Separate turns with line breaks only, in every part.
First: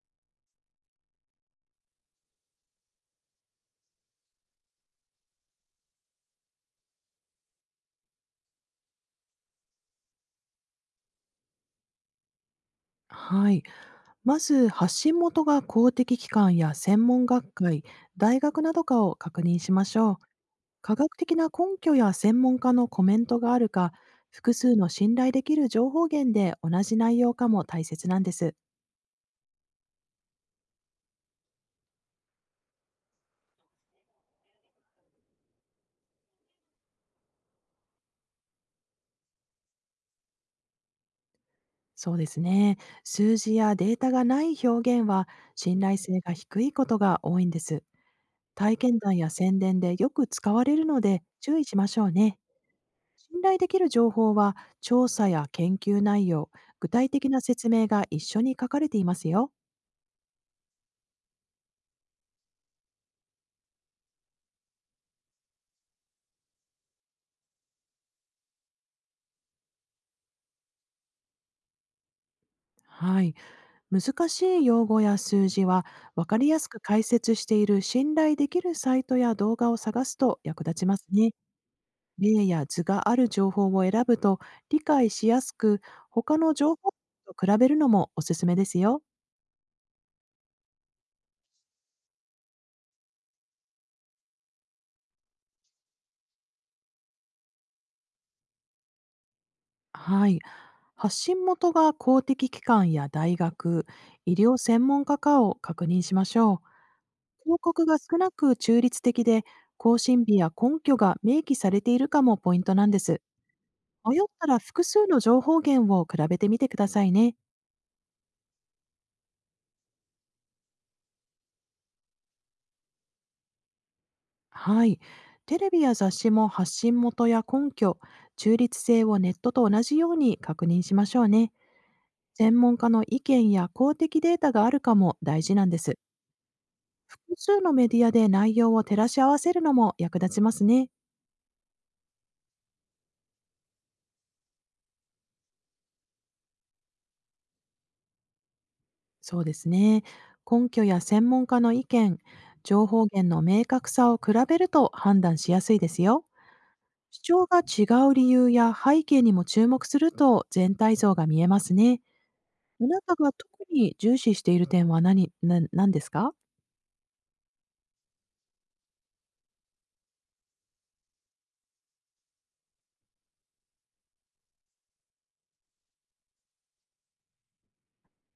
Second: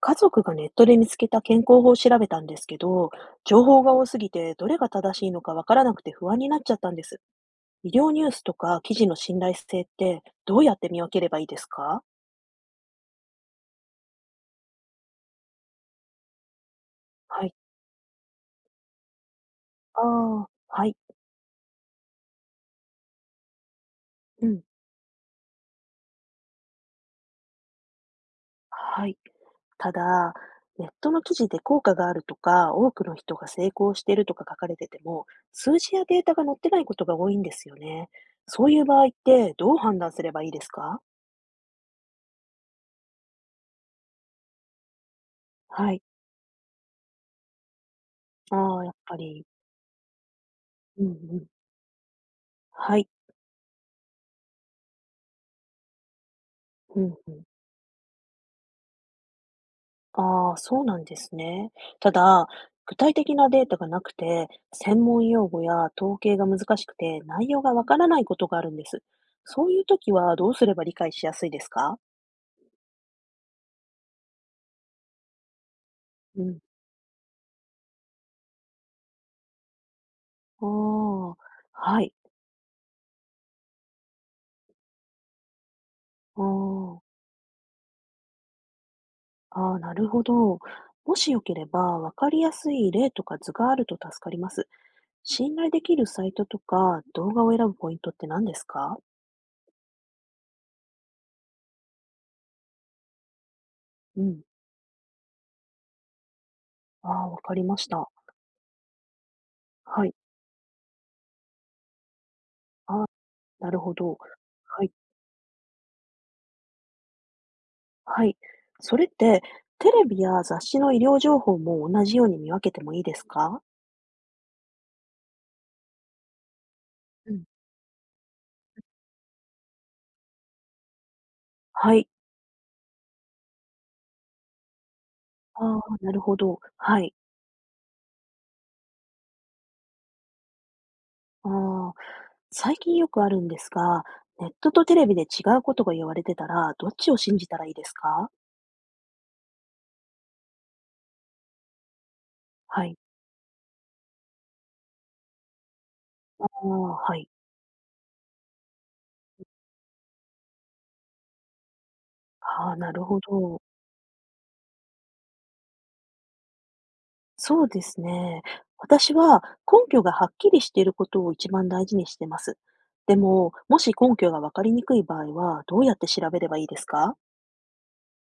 家族がネットで見つけた健康法を調べたんですけど、情報が多すぎてどれが正しいのかわからなくて不安になっちゃったんです。医療ニュースとか記事の信頼性ってどうやって見分ければいいですか？
はい。まず、発信元が公的機関や専門
は
学
い。
会、大学などかを確認しまし
あ
ょう。
あ、はい。
科学的な根拠や専門家のコメントがあるか、
う
複
ん。
数の信頼できる情報源で同じ内容かも大切なんです。
はい。ただ、ネットの記事で効果があるとか、多くの人が成功しているとか書かれてても、数字やデータが載ってないことが多いんですよね。そういう場合ってどう判断すればいいですか？
そうですね。数字やデータがない表現は、信
は
頼
い。
性が低いことが多いんです。体
ああ、やっ
験談
ぱ
や
り。
宣伝でよく使われるの
うんう
で
ん。
注意しましょうね。
はい。
信頼できる情報は、調査や研究内容、具
うん
体
う
的な
ん。
説明が一緒に書かれていますよ。
ああ、そうなんですね。ただ、具体的なデータがなくて、専門用語や統計が難しくて、内容がわからないことがあるんです。そういう時はどうすれば理解しやすいですか？
はい、難しい用語や数字は分か
う
り
ん。
やすく解説している信頼できるサイトや動画を探すと役
あ
立ちますね。
あ、はい。
例や図がある情報を選ぶと理解しやすく、他
あ
の情報
ー
と比べるのもおすすめですよ。
あー、なるほど。もしよければ、わかりやすい例とか図があると助かります。信頼できるサイトとか動画を選ぶポイントって何ですか？
はい。発信元が公的機関や大学、
う
医
ん。
療専門家かを確認しましょ
ああ、わ
う。
か
広
りまし
告が
た。
少なく中立的で、更
はい。
新日や根拠が明記されているかもポイントなんで
ああ、
す。
なるほど。
迷ったら
は
複
い。
数の情報源を比べてみてくださいね。
はい。それって、テレビや雑誌の医療情報も同じように見分けてもいいですか？
はい。テレビや雑誌も発信元
うん。
や根拠、中立性をネットと同じように確認しましょうね。
はい。
専門家の意見や公的データがあるかも大事な
あ
んで
あ、
す。
なるほど。はい。
複数のメディアで内容を照らし合わせるのも役立ちますね。
ああ、最近よくあるんですが、ネットとテレビで違うことが言われてたら、どっちを信じたらいいですか？
そうですね。根拠や専門家の意見、
は
情
い。
報源の明確さを比べると判断しやすいですよ。
ああ、はい。
主張が違う理由や背景にも注目すると全体像が見えますね。
ああ、
あ
な
な
る
た
ほ
が特
ど。
に重視している点は何ですか？
そうですね。私は根拠がはっきりしていることを一番大事にしてます。でも、もし根拠がわかりにくい場合は、どうやって調べればいいですか？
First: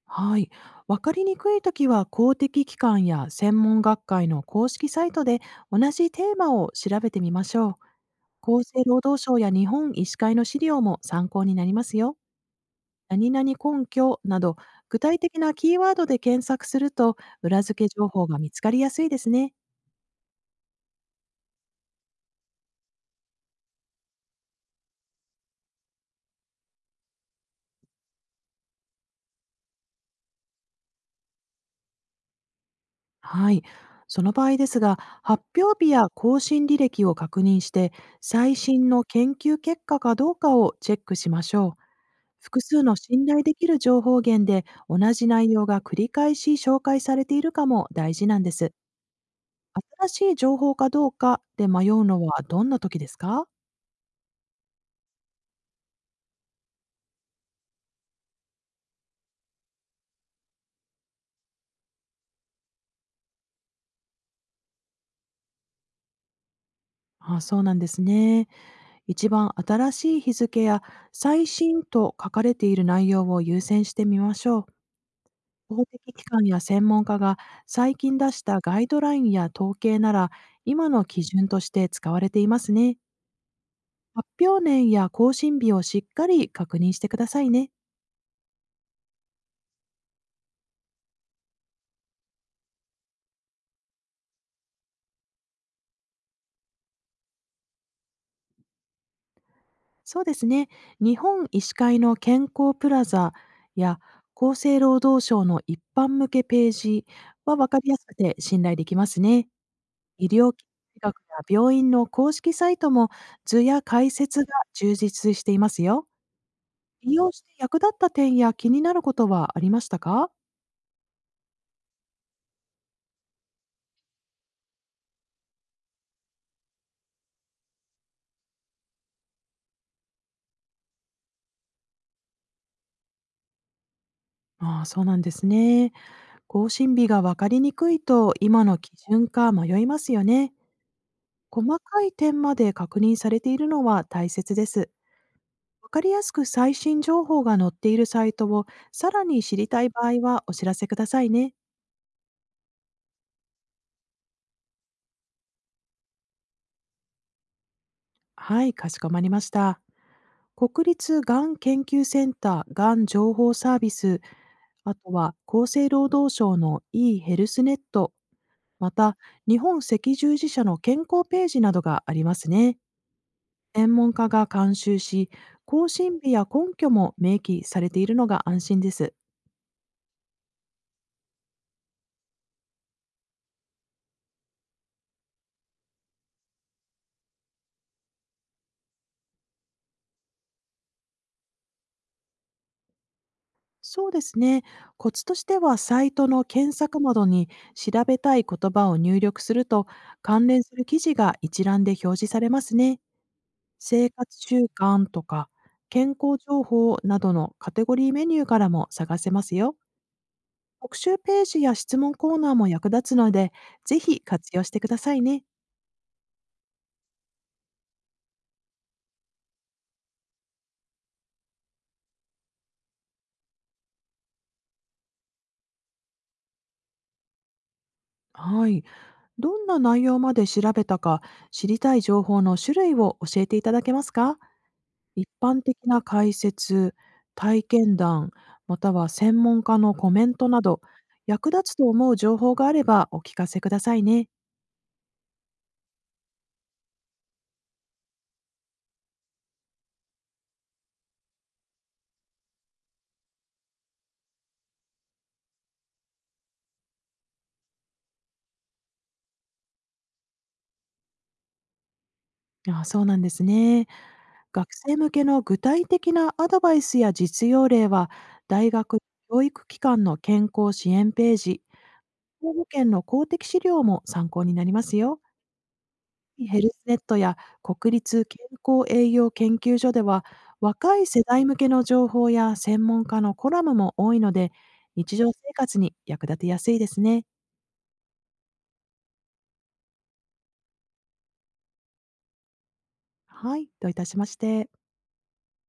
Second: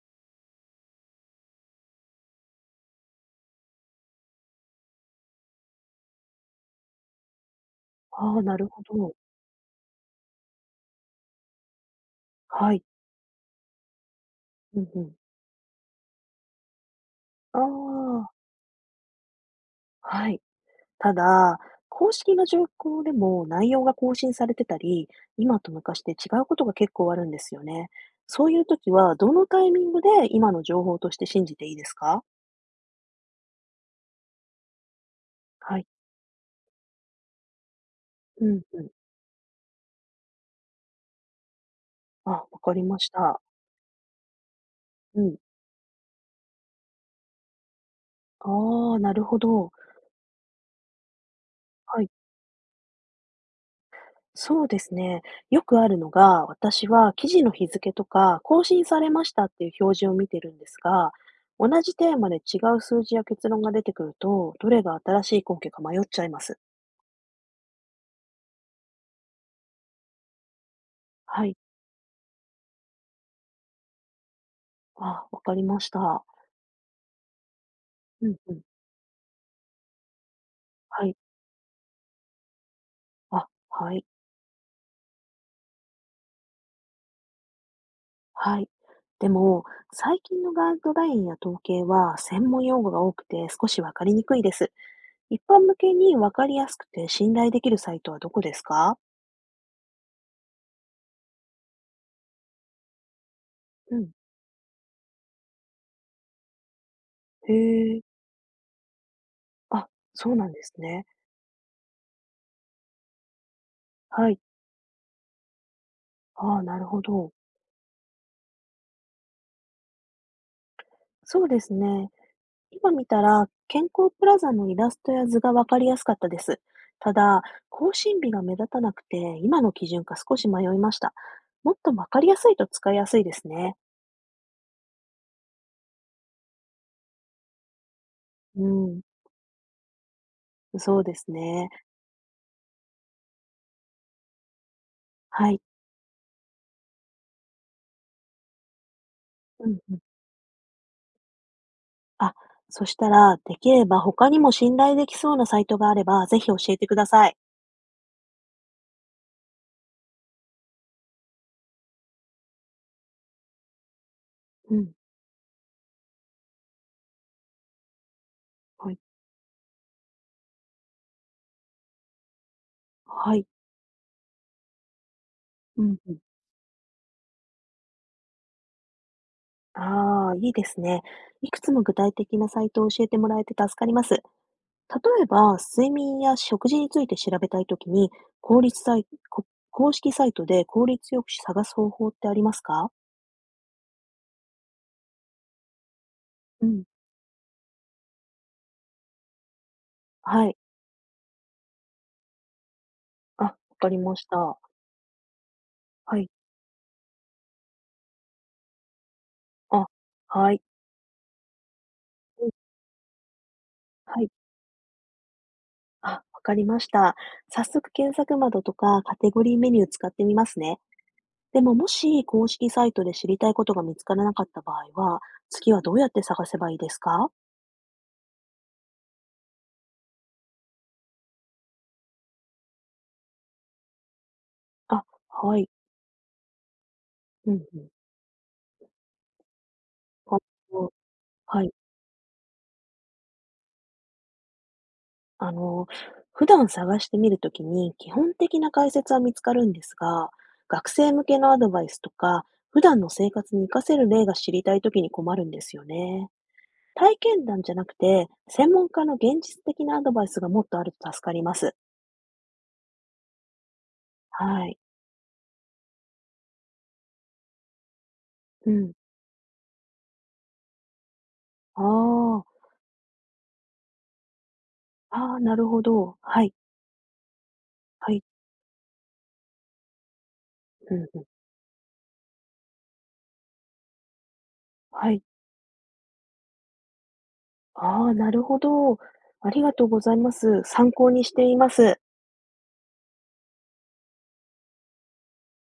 はい。わかりにくいときは、公的機関や専門学会の公式サイトで同じテーマを調べてみましょ
ああ、な
う。厚
るほ
生労
ど。
働省や日本医師会の資料も参考になりますよ。
はい。
何々根拠など、
うん
具
うん。
体的なキーワードで検索すると、
あ
裏付け情報
あ、
が見つかりやすいですね。
はい。ただ、公式の情報でも内容が更新されてたり、今と昔で違うことが結構あるんですよね。そういう時は、どのタイミングで今の情報として信じていいですか？
はい。その場合ですが、発
は
表
い。
日や更新履歴を確認して、
う
最
んう
新
ん。
の研究結果かどうかをチェックしましょう。
あ、わ
複
かり
数の
まし
信頼
た。
できる情報源で同
う
じ
ん。
内容が繰り返し紹介されているかも大事なんで
あ
す。
あ、なるほど。
新しい情報かどうかで迷
は
う
い。
のはどんな時ですか？
そうですね。よくあるのが、私は記事の日付とか、更新されましたっていう表示を見てるんですが、同じテーマで違う数字や結論が出てくると、どれが新しい根拠か迷っちゃいます。
あ、そうなんですね。一番新しい日付や
は
最
い。
新と書かれている内容を優先してみましょう。
あ、わかりま
公
し
的機
た。
関や専門家が最近
う
出
ん
し
うん。
たガイドラインや統計なら、今の
はい。
基準として使われていますね。
あ、はい。
発表年や更新日をしっかり確認してくださいね。
はい。でも、最近のガイドラインや統計は専門用語が多くて少しわかりにくいです。一般向けにわかりやすくて信頼できるサイトはどこですか？
そうですね。日本医師会の健康プラザ
う
や
ん。
厚生労働省の一般向けページ
へ
は、分かりや
え。
すくて信頼できますね。
あ、
医
そうなん
療
で
機
すね。
学や病院の公式サイトも、図や解
はい。
説が充実していますよ。
ああ、なるほ
利用
ど。
して役立った点や気になることはありましたか？
そうですね。今見たら、健康プラザのイラストや図がわかりやすかったです。ただ、更新日が目立たなくて、今の基準か少し迷いました。もっとわかりやすいと使いやすいですね。
ああ、そうなんですね。更新日がわかりにくいと、
う
今の基
ん。
準か迷いますよね。
そうです
細
ね。
かい点まで確認されているのは大切です。
はい。
わかりやすく最新情報が載っているサイトをさらに知り
うん
たい
うん。
場合は、お知らせくださいね。
あ、そしたら、できれば他にも信頼できそうなサイトがあれば、ぜひ教えてください。
はい、かしこまりました。国立がん研究センターがん情報サービス、
うん。
あとは厚生労働省の e ヘルスネット、
は
ま
い。
た日本赤十字社の健康ページなどがありますね。
はい。
専門家が監修し、
う
更
んうん。
新日や根拠も明記されているのが安心です。
ああ、いいですね。いくつも具体的なサイトを教えてもらえて助かります。例えば、睡眠や食事について調べたいときに、効率サイこ公式サイトで効率よく探す方法ってありますか？
そうですね。コツとしては、サイトの
う
検
ん。
索窓に調べたい言葉を入力すると、
は
関
い。
連する記事が一覧で表示されますね。
あ、わかり
生
まし
活
た。
習慣とか健
はい。
康情報などのカテゴリーメニューからも探せますよ。
あ、はい。
特集ページや質問コー
うん、
ナーも役立つので、ぜ
は
ひ
い。
活用してくださいね。
あ、わかりました。早速検索窓とかカテゴリーメニュー使ってみますね。でももし公式サイトで知りたいことが見つからなかった場合は、次はどうやって探せばいいですか？
はい。どんな内容まで調べたか、知りたい情報の種類を教えていただけますか？
あ、
一
は
般
い。
的な解説、
うん
体
うん。
験談、または専門家のコメン
あ
トなど、役
はい。
立つと思う情報があればお聞かせくださいね。
あの、普段探してみるときに基本的な解説は見つかるんですが、学生向けのアドバイスとか、普段の生活に活かせる例が知りたいときに困るんですよね。体験談じゃなくて、専門家の現実的なアドバイスがもっとあると助かります。
あ、そうなんですね。
は
学
い。
生向けの具体的なアドバイスや実用例は、
う
大
ん。
学、教育機関の健康支援ページ、
ああ、
兵庫県の公的資料も参考になりますよ。
ああ、なるほど。はい。
ヘルスネットや国
はい。
立健康栄養研究所では、
う
若
ん
い
う
世
ん。
代向けの情報や専門家のコラムも多いので、
は
日
い。
常生活に役立てやすいですね。
ああ、なるほど。ありがとうございます。参考にしています。
はい、どういたしまして。